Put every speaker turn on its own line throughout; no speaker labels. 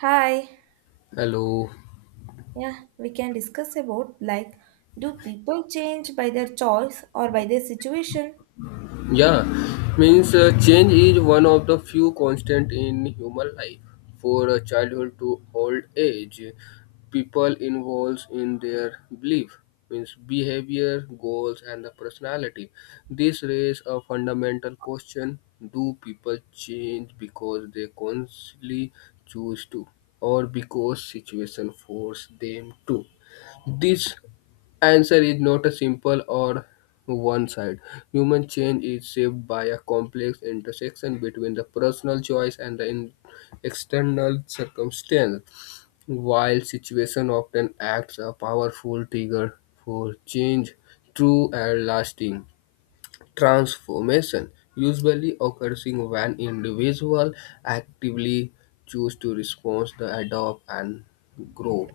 Hi.
Hello.
Yeah, we can discuss about like do people change by their choice or by their situation?
Yeah, means Change is one of the few constant in human life. For a childhood to old age, people involves in their belief, means behavior, goals, and the personality. This raises a fundamental question: Do people change because they consciously choose to, or because situation force them to? This answer is not a simple or one side. Human change is shaped by a complex intersection between the personal choice and the external circumstance. While situation often acts a powerful trigger for change, true and lasting transformation usually occurs when individual actively choose to respond, to adopt, and grow.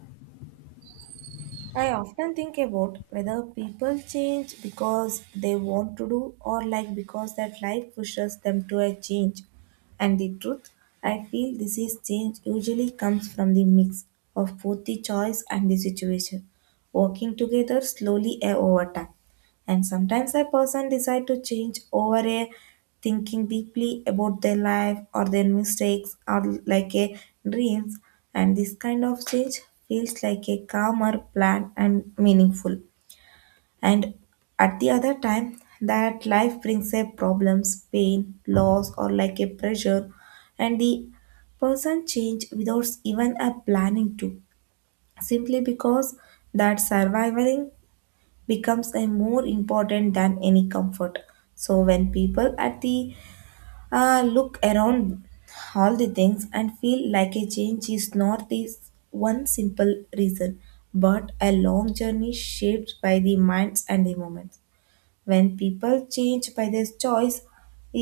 I often think about whether people change because they want to do or like because that life pushes them to a change. And the truth, I feel this is change usually comes from the mix of both the choice and the situation, working together slowly over time. And sometimes a person decide to change over a thinking deeply about their life or their mistakes or like a dreams, and this kind of change feels like a calmer plan and meaningful. And at the other time that life brings a problems, pain, loss, or like a pressure, and the person change without even a planning to, simply because that surviving becomes a more important than any comfort. So when people at the look around all the things and feel like a change is not this one simple reason, but a long journey shaped by the minds and the moments. When people change by their choice,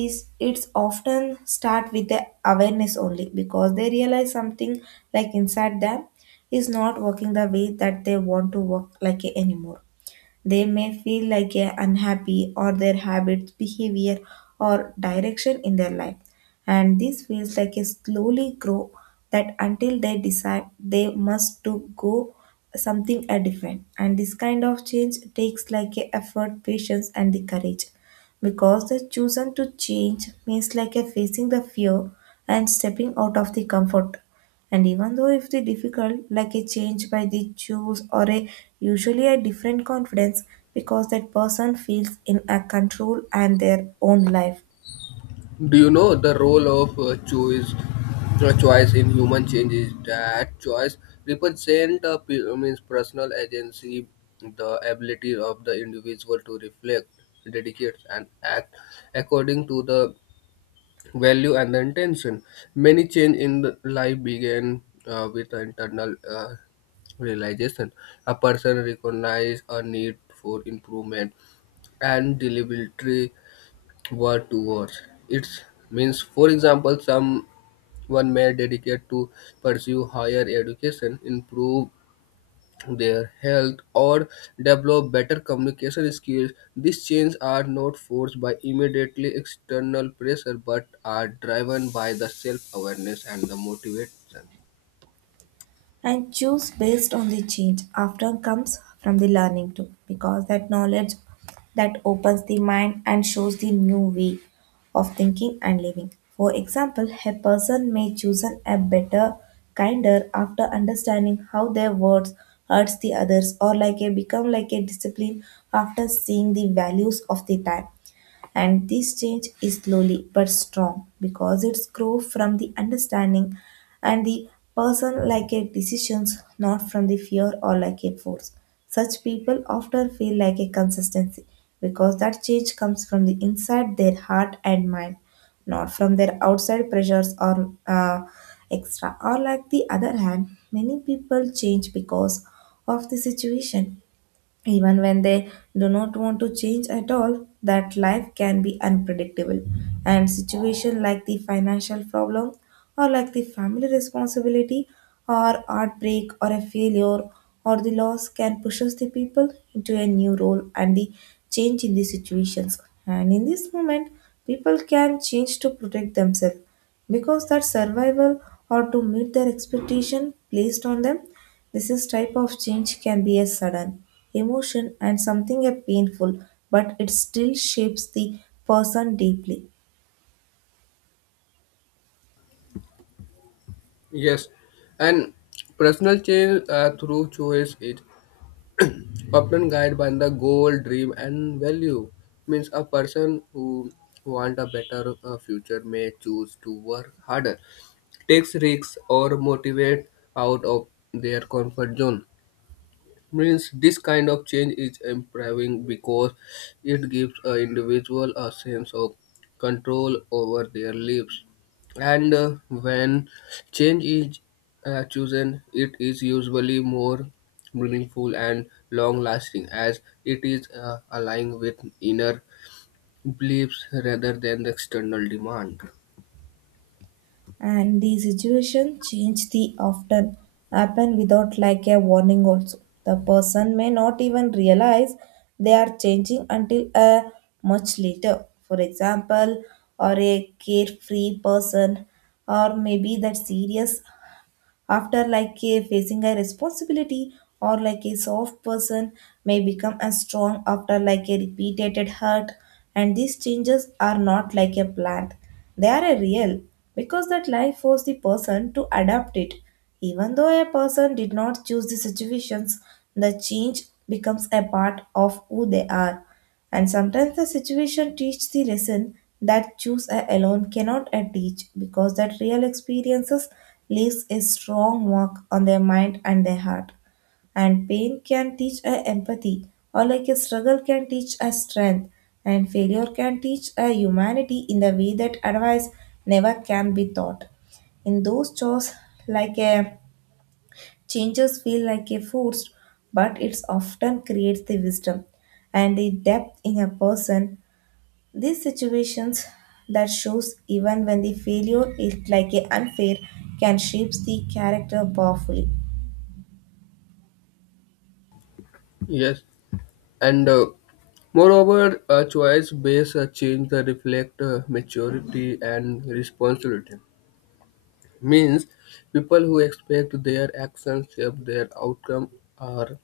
is it's often start with the awareness, only because they realize something like inside them is not working the way that they want to work like anymore. They may feel like a unhappy or their habits, behavior, or direction in their life. And this feels like a slowly grow that until they decide they must to go something a different. And this kind of change takes like a effort, patience, and the courage, because the chosen to change means like a facing the fear and stepping out of the comfort. And even though if the difficult like a change by the choose or a usually a different confidence, because that person feels in a control and their own life.
Do you know the role of choice, choice in human change is that choice represent pe- means personal agency, the ability of the individual to reflect, dedicate, and act according to the value and the intention. Many change in the life begin with the internal realization. A person recognize a need for improvement and deliberately word to words. It means, for example, someone may dedicate to pursue higher education, improve their health, or develop better communication skills. These changes are not forced by immediately external pressure but are driven by the self awareness and the motivation.
And choose based on the change after comes from the learning too, because that knowledge that opens the mind and shows the new way of thinking and living. For example, a person may choose an, a better kinder after understanding how their words hurts the others, or like a become like a discipline after seeing the values of the time. And this change is slowly but strong, because it's grow from the understanding, and the person like a decisions not from the fear or like a force. Such people often feel like a consistency, because that change comes from the inside their heart and mind, not from their outside pressures or extra. Or like the other hand, many people change because of the situation, even when they do not want to change at all, that life can be unpredictable. And situations like the financial problem, or like the family responsibility, or heartbreak, or a failure, or the loss can push us the people into a new role and the change in the situations. And in this moment, people can change to protect themselves because that survival, or to meet their expectation placed on them. This is type of change can be a sudden emotion and something a painful, but it still shapes the person deeply.
Yes, and personal change through choice is often guided by the goal, dream, and value. Means a person who want a better future may choose to work harder, takes risks, or motivate out of their comfort zone means this kind of change is empowering because it gives an individual a sense of control over their lives, and when change is chosen, it is usually more meaningful and long lasting as it is aligned with inner beliefs rather than the external demand.
And the situation change the often happen without like a warning also. The person may not even realize they are changing until a much later. For example, or a carefree person, or maybe that serious after like a facing a responsibility, or like a soft person may become a strong after like a repeated hurt. And these changes are not like a plant, they are a real, because that life forced the person to adapt it. Even though a person did not choose the situations, the change becomes a part of who they are. And sometimes the situation teaches the lesson that alone cannot a teach, because that real experiences leaves a strong mark on their mind and their heart. And pain can teach a empathy, or like a struggle can teach a strength, and failure can teach a humanity in the way that advice never can be taught. In those chores, like a changes feel like a forced, but it often creates the wisdom and the depth in a person. These situations that shows even when the failure is like a unfair can shape the character powerfully.
Yes and Moreover, a choice based change the reflect maturity and responsibility means people who expect their actions shape their outcome are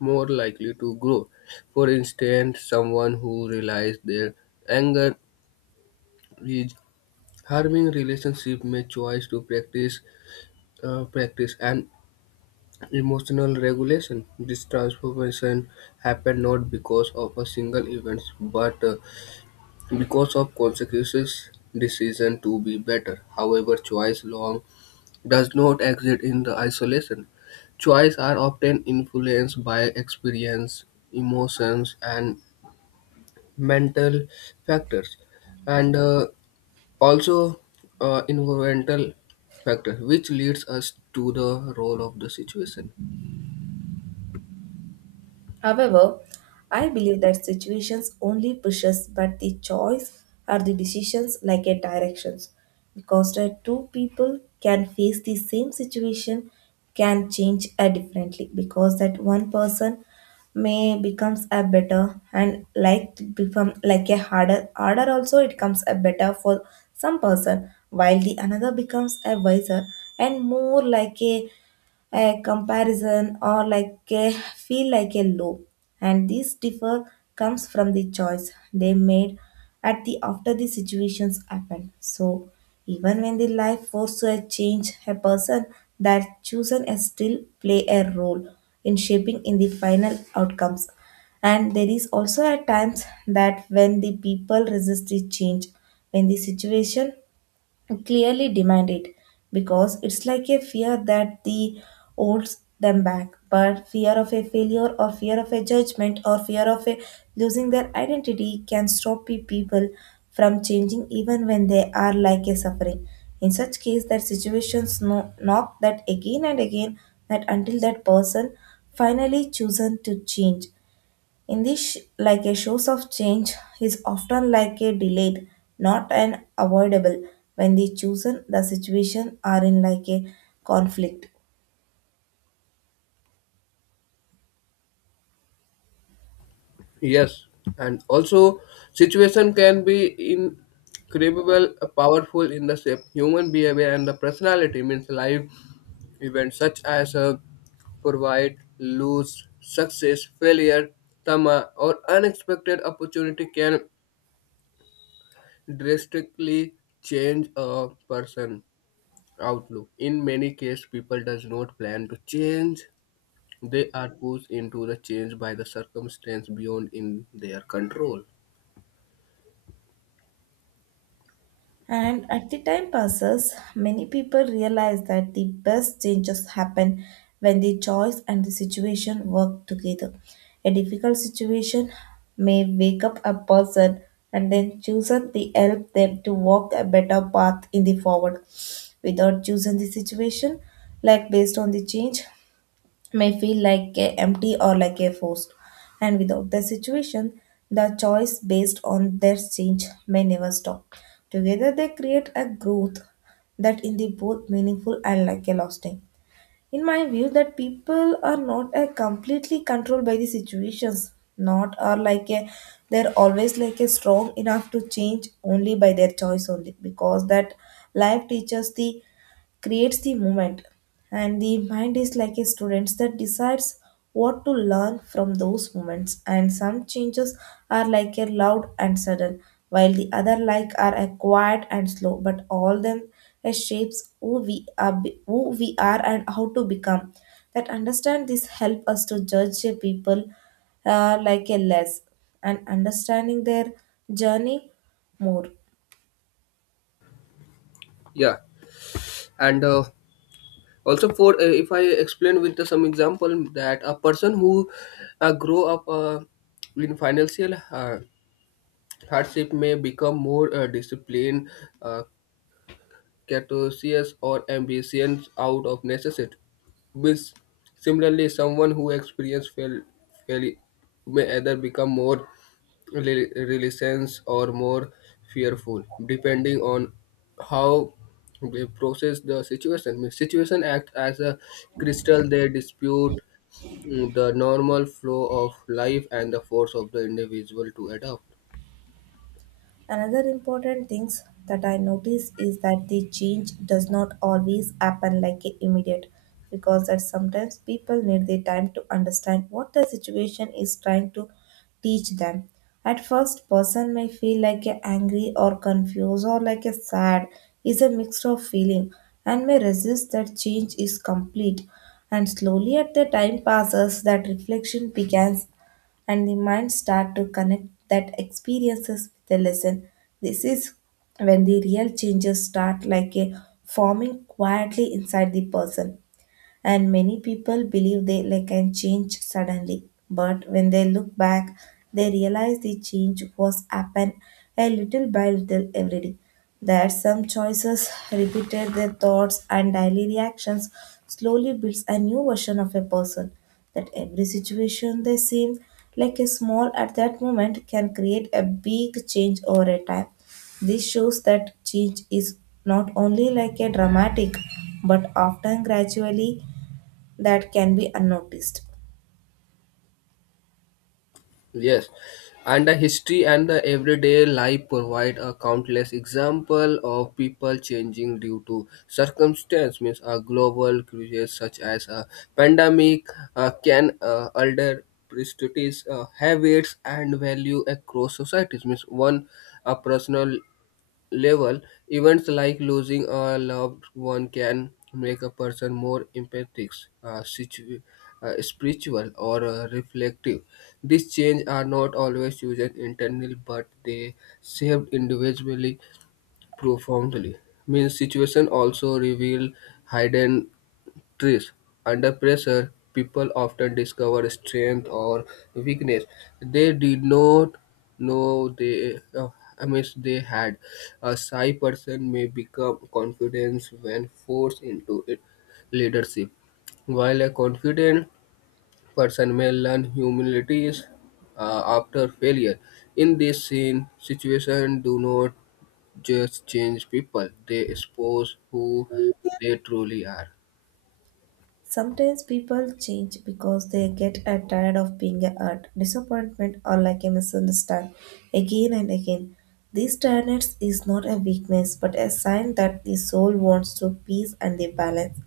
more likely to grow. For instance, someone who realizes their anger is harming relationship may choose to practice an emotional regulation. This transformation happened not because of a single event but because of consequences decision to be better. However, choice long does not exist in the isolation. Choices are often influenced by experience, emotions, and mental factors, and also environmental factors, which leads us to the role of the situation.
However, I believe that situations only pushes, but the choice or the decisions like a directions. Because the two people can face the same situation can change differently, because that one person may becomes a better and like to become like a harder also it comes a better for some person, while the another becomes a wiser and more like a comparison or like a feel like a low. And this differ comes from the choice they made at the after the situations happen. So even when the life forces a change a person, that chosen is still play a role in shaping in the final outcomes. And there is also at times that when the people resist the change when the situation clearly demand it, because it's like a fear that the holds them back. But fear of a failure, or fear of a judgment, or fear of a losing their identity can stop people from changing even when they are like a suffering. In such case that situations no, knock that again and again that until that person finally chosen to change. In this, like a shows of change, is often like a delayed, not an avoidable when the chosen the situation are in like a conflict.
Yes, and also situation can be incredible, powerful in the shape human behavior and the personality means life events such as provide lose, success, failure, trauma, or unexpected opportunity can drastically change a person outlook. In many cases, people does not plan to change. They are pushed into the change by the circumstance beyond in their control.
And as the time passes, many people realize that the best changes happen when the choice and the situation work together. A difficult situation may wake up a person, and then choosing the help them to walk a better path in the forward. Without choosing the situation, like based on the change, may feel like a empty or like a forced. And without the situation the choice based on their change may never stop. Together they create a growth that in the both meaningful and like a lasting. In my view that people are not completely controlled by the situations, not are like a they're always like a strong enough to change only by their choice only, because that life teaches the creates the moment, and the mind is like a student that decides what to learn from those moments. And some changes are like a loud and sudden, while the other like are a quiet and slow, but all them it shapes who we are and how to become. That understand this help us to judge a people like a less and understanding their journey more.
Yeah, and also for if I explain with the, some example that a person who grow up in financial hardship may become more disciplined, uh, cautious, or ambitious out of necessity. Which, similarly, someone who experiences fail may either become more reluctant or more fearful, depending on how they process the situation. Means situation acts as a crystal; they dispute the normal flow of life and the force of the individual to adapt.
Another important things that I notice is that the change does not always happen like a immediate, because that sometimes people need the time to understand what the situation is trying to teach them. At first person may feel like a angry or confused or like a sad, is a mixture of feeling, and may resist that change is complete. And slowly at the time passes that reflection begins, and the mind start to connect that experiences with the lesson. This is when the real changes start, like a forming quietly inside the person. And many people believe they like can change suddenly, but when they look back they realize the change was happen a little by little every day. That some choices repeated their thoughts and daily reactions slowly builds a new version of a person. That every situation they seem like a small at that moment can create a big change over a time. This shows that change is not only like a dramatic, but often gradually, that can be unnoticed.
Yes, and the history and the everyday life provide a countless example of people changing due to circumstance. Means a global crisis such as a pandemic can alter prejudices, habits, and value across societies. Means one a personal level, events like losing a loved one can make a person more empathic, uh, situ- spiritual, or reflective. These changes are not always used internally, but they shaped individually profoundly. Means situation also reveal hidden Threes, under pressure, people often discover strength or weakness they did not know they they had. A shy person may become confident when forced into it. Leadership, while a confident person may learn humility after failure. In this scene, situation do not just change people; they expose who they truly are.
Sometimes people change because they get tired of being a hurt, disappointment, or like a misunderstand again and again. This tiredness is not a weakness, but a sign that the soul wants to peace and the balance.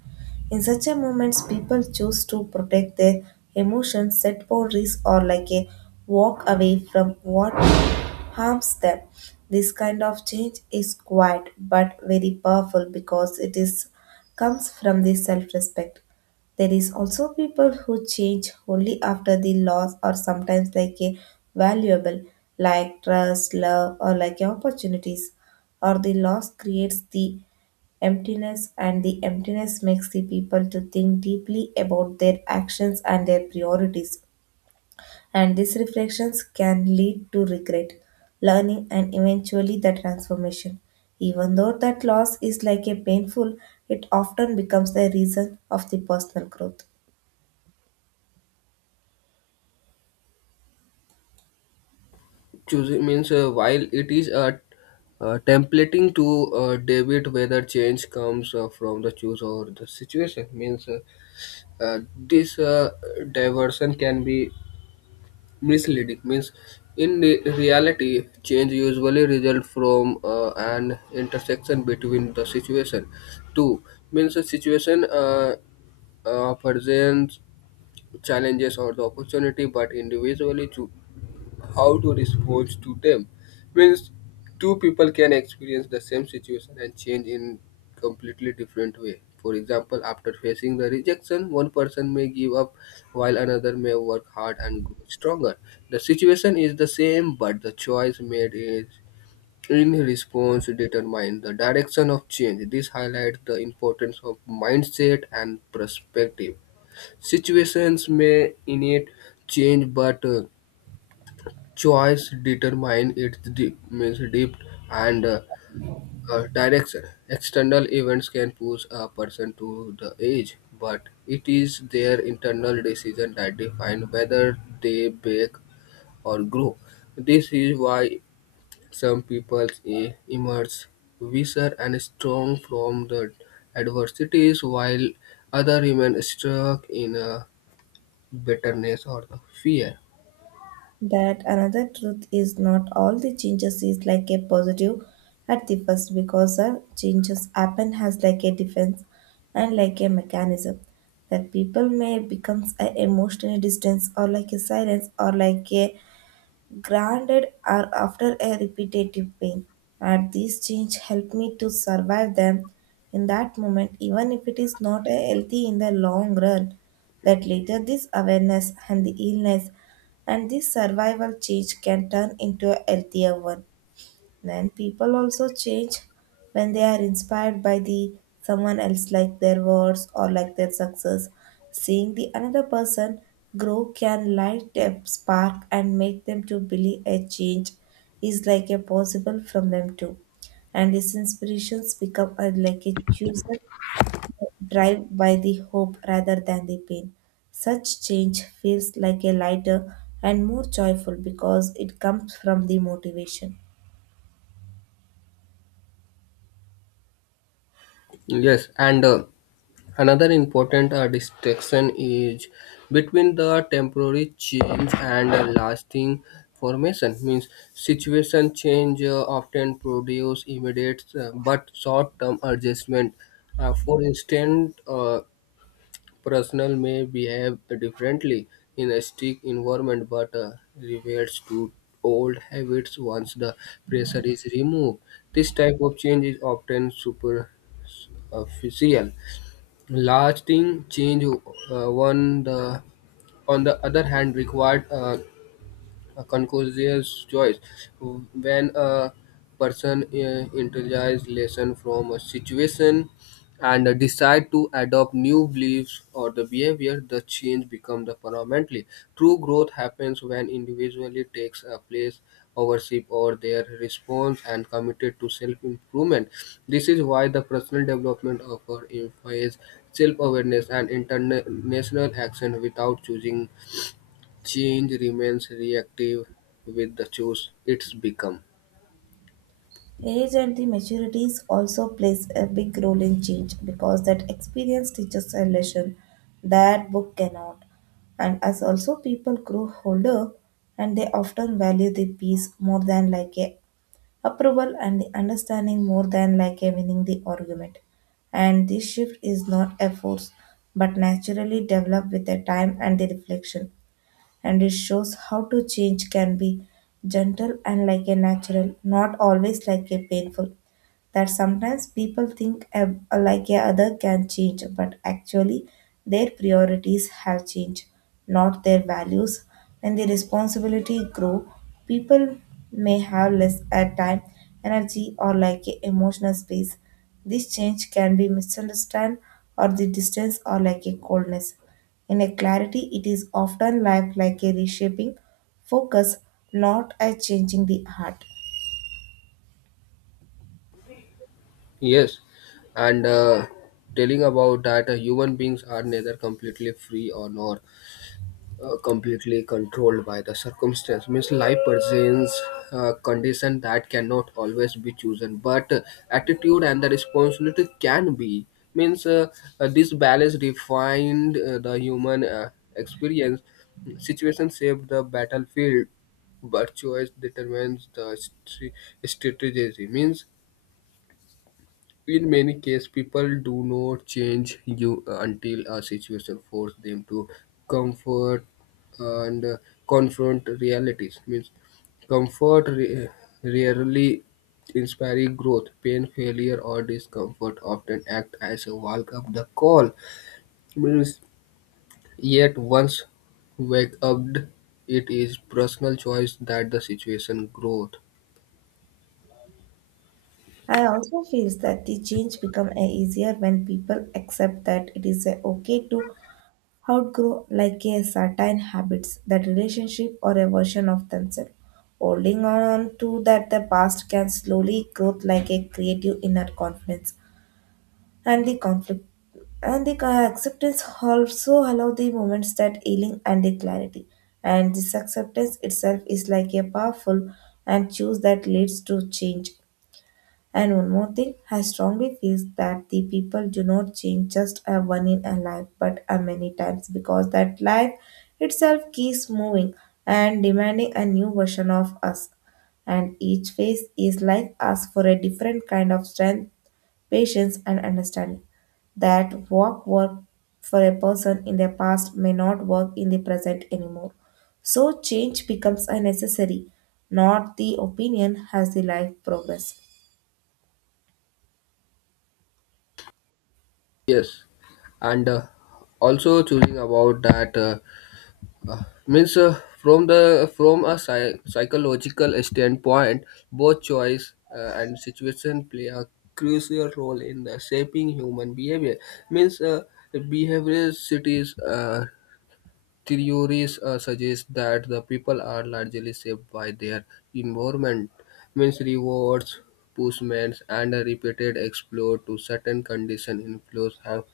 In such a moments, people choose to protect their emotions, set boundaries, or like a walk away from what harms them. This kind of change is quiet but very powerful, because it is comes from the self-respect. There is also people who change only after the loss, or sometimes like a valuable, like trust, love, or like opportunities. Or the loss creates the emptiness, and the emptiness makes the people to think deeply about their actions and their priorities. And these reflections can lead to regret, learning, and eventually the transformation. Even though that loss is like a painful, it often becomes the reason of the personal growth.
Choosing means while it is templating to debit whether change comes from the choose or the situation means this diversion can be misleading means in reality change usually result from an intersection between the situation two means a situation presents challenges or the opportunity but individually how to respond to them means two people can experience the same situation and change in completely different way. For example, after facing the rejection, one person may give up while another may work hard and grow stronger. The situation is the same but the choice made is in response determine the direction of change. This highlights the importance of mindset and perspective. Situations may innate change but choice determine its deep, means depth and direction. External events can push a person to the edge, but it is their internal decision that define whether they bake or grow. This is why some people emerge wiser and strong from the adversities, while others remain stuck in a bitterness or the fear.
That another truth is not all the changes is like a positive at the first, because our changes happen has like a defense and like a mechanism. That people may becomes a emotional distance or like a silence or like a granted or after a repetitive pain. And these change help me to survive them in that moment, even if it is not a healthy in the long run. That later this awareness and the illness and this survival change can turn into a healthier one. Then people also change when they are inspired by the someone else like their words or like their success. Seeing the another person grow can light a spark and make them to believe a change is like a possible from them too. And these inspirations become like a chooser drive by the hope rather than the pain. Such change feels like a lighter and more joyful because it comes from the motivation.
Yes, and Another important distinction is between the temporary change and a lasting formation. Means situation change often produce immediate but short-term adjustment. For instance, personnel may behave differently in a strict environment but reverts to old habits once the pressure is removed. This type of change is often superficial. Lasting change, on the other hand, required a conscious choice. When a person internalizes lesson from a situation and decide to adopt new beliefs or the behavior, the change becomes the permanently. True growth happens when individually takes a place ownership or their response and committed to self-improvement. This is why the personal development offer our self-awareness and international action without choosing change remains reactive with the choice it's become.
Age and the maturities also plays a big role in change because that experience teaches a lesson that book cannot. And as also people grow older and they often value the peace more than like a approval and the understanding more than like a winning the argument. And this shift is not a force but naturally developed with the time and the reflection. And it shows how to change can be gentle and like a natural, not always like a painful that sometimes people think like a other can change, but actually their priorities have changed, not their values. When the responsibility grow, people may have less time, energy, or like a emotional space. This change can be misunderstood, or the distance, or like a coldness. In a clarity, it is often like a reshaping focus, not a changing the heart.
Yes, and Telling about that human beings are neither completely free or nor completely controlled by the circumstance. Means life presents condition that cannot always be chosen, but attitude and the responsibility can be. Means this balance defined the human experience. Situation shaped the battlefield, but choice determines the strategy. Means in many cases people do not change you until a situation forces them to comfort and confront realities means comfort re- rarely inspiring growth pain failure or discomfort often act as a walk up the call means yet once wake up it is personal choice that the situation growth.
I also feel that the change become easier when people accept that it is a okay to outgrow like a certain habits, that relationship or a version of themselves. Holding on to that the past can slowly grow like a creative inner confidence and the conflict, and the acceptance also allow the moments that healing and the clarity. And this acceptance itself is like a powerful and choose that leads to change. And one more thing, I strongly feel that the people do not change just a one in a life, but a many times because that life itself keeps moving and demanding a new version of us. And each phase is like us for a different kind of strength, patience, and understanding. That what worked for a person in the past may not work in the present anymore. So change becomes a necessary. Not the opinion has the life progress.
Yes and Also choosing about that Uh, means from the from a psychological standpoint both choice and situation play a crucial role in the shaping human behavior means behavioral cities theories suggest that the people are largely shaped by their environment, means rewards, punishments, and a repeated exposure to certain condition influence how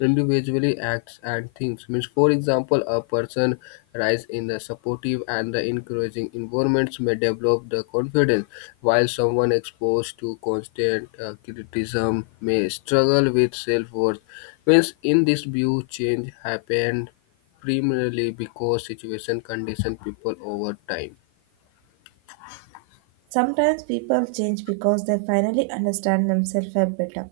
individually acts and thinks. Means, for example, a person rise in the supportive and the encouraging environments may develop the confidence, while someone exposed to constant criticism may struggle with self-worth. Means, in this view, change happens primarily because situation condition people over time.
Sometimes people change because they finally understand themselves a better.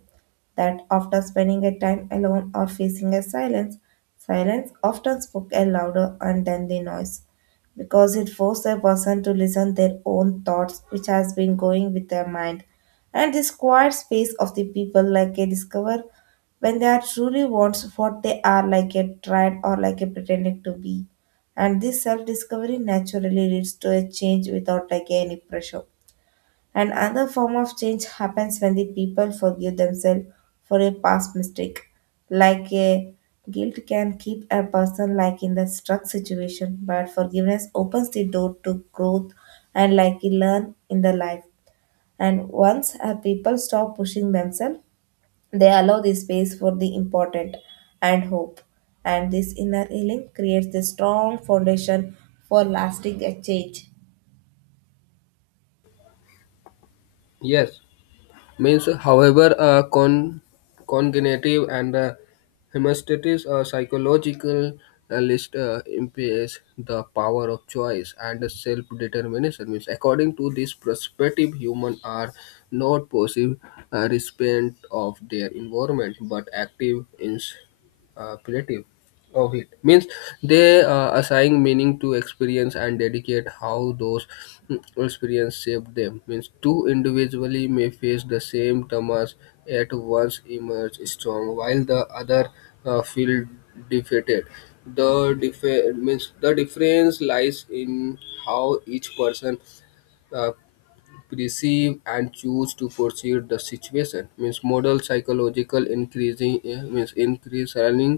That after spending a time alone or facing a silence, silence often spoke a louder and than the noise, because it forced a person to listen their own thoughts which has been going with their mind. And this quiet space of the people like a discover when they are truly wants what they are like a tried or like a pretending to be. And this self-discovery naturally leads to a change without like any pressure. And another form of change happens when the people forgive themselves for a past mistake. Like a guilt can keep a person like in the stuck situation, but forgiveness opens the door to growth and like you learn in the life. And once a people stop pushing themselves, they allow the space for the important and hope. And this inner healing creates the strong foundation for lasting a change.
Yes, means however cognitive and hemostasis or psychological list impairs the power of choice and self determination. Means according to this perspective, humans are not passive recipient of their environment but active in creative. Of it means they assign meaning to experience and dedicate how those experience shape them means two individually may face the same traumas at once emerge strong while the other feel defeated. The difference lies in how each person uh, perceive and choose to perceive the situation means model psychological increasing means increase learning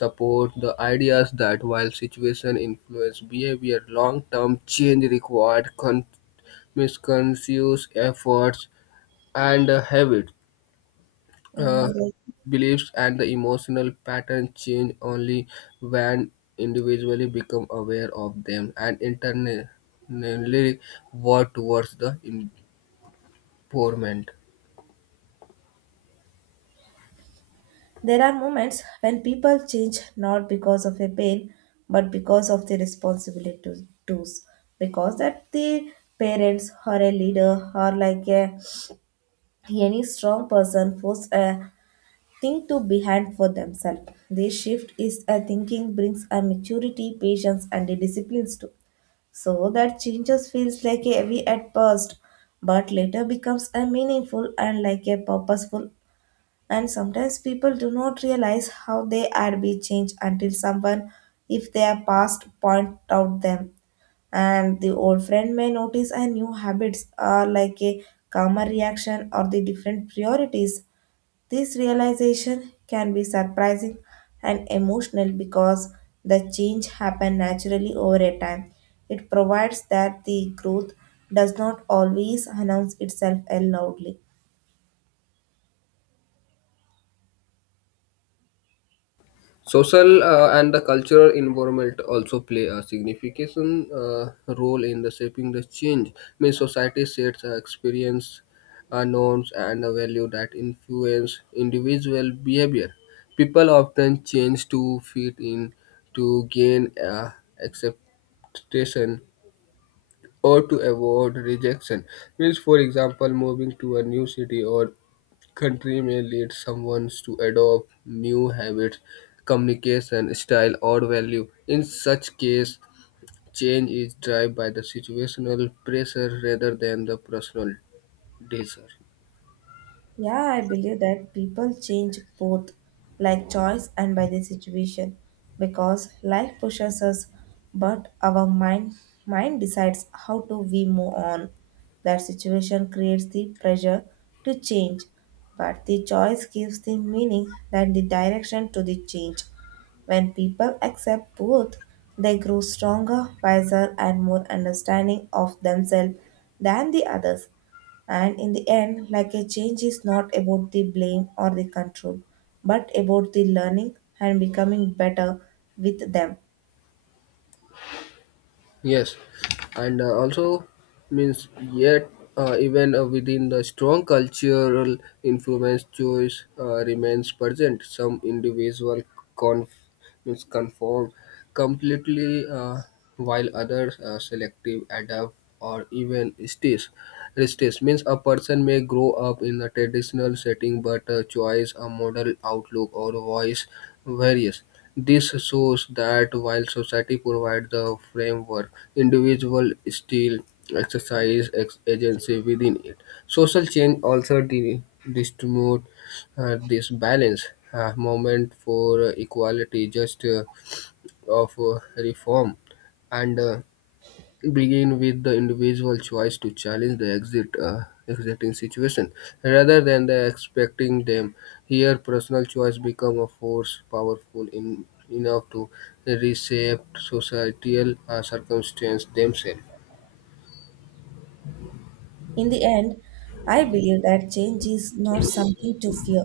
support the ideas that while situation influence behavior long-term change required means conscious efforts and habit uh,
Mm.
beliefs and the emotional pattern change only when individually become aware of them and internally work towards the improvement.
There are moments when people change not because of a pain, but because of the responsibility to do's. Because that the parents or a leader or like a, any strong person force a thing to behind for themselves. This shift is a thinking brings a maturity, patience, and a disciplines too. So that changes feels like a heavy at first, but later becomes a meaningful and like a purposeful. And sometimes people do not realize how they are being changed until someone, if they are past, point out them. And the old friend may notice a new habits are like a calmer reaction or the different priorities. This realization can be surprising and emotional because the change happen naturally over a time. It provides that the growth does not always announce itself loudly.
Social and the cultural environment also play a significant role in the shaping the change. Means society sets experience, norms, and a value that influence individual behavior. People often change to fit in, to gain acceptation, or to avoid rejection. Means, for example, moving to a new city or country may lead someone to adopt new habits, communication style, or value. In such case, change is driven by the situational pressure rather than the personal desire.
Yeah, I believe that people change both like choice and by the situation because life pushes us, but our mind decides how to we move on. That situation creates the pressure to change, but the choice gives the meaning and the direction to the change. When people accept both, they grow stronger, wiser, and more understanding of themselves than the others. And in the end, like a change is not about the blame or the control, but about the learning and becoming better with them.
Yes, and also means yet even within the strong cultural influence, choice remains present. Some individual con- means conform completely, while others selective adapt or even resist. Resist means a person may grow up in a traditional setting, but choice, a model outlook, or voice varies. This shows that while society provides the framework, individuals still exercise agency within it. Social change also distribute this balance. Movement for equality, just of reform, and begin with the individual choice to challenge the exit existing situation rather than the expecting them. Here personal choice become a force powerful in, enough to reshape societal circumstance themselves.
In the end, I believe that change is not something to fear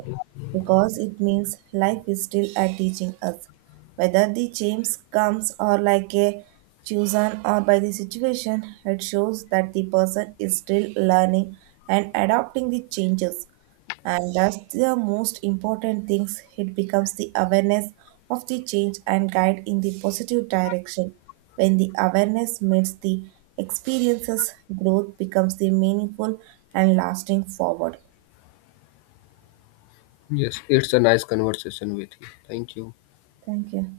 because it means life is still at teaching us. Whether the change comes or like a chosen or by the situation, it shows that the person is still learning and adopting the changes. And that's the most important things. It becomes the awareness of the change and guide in the positive direction. When the awareness meets the experiences, growth becomes the meaningful and lasting forward.
Yes, it's a nice conversation with you. Thank you.
Thank you.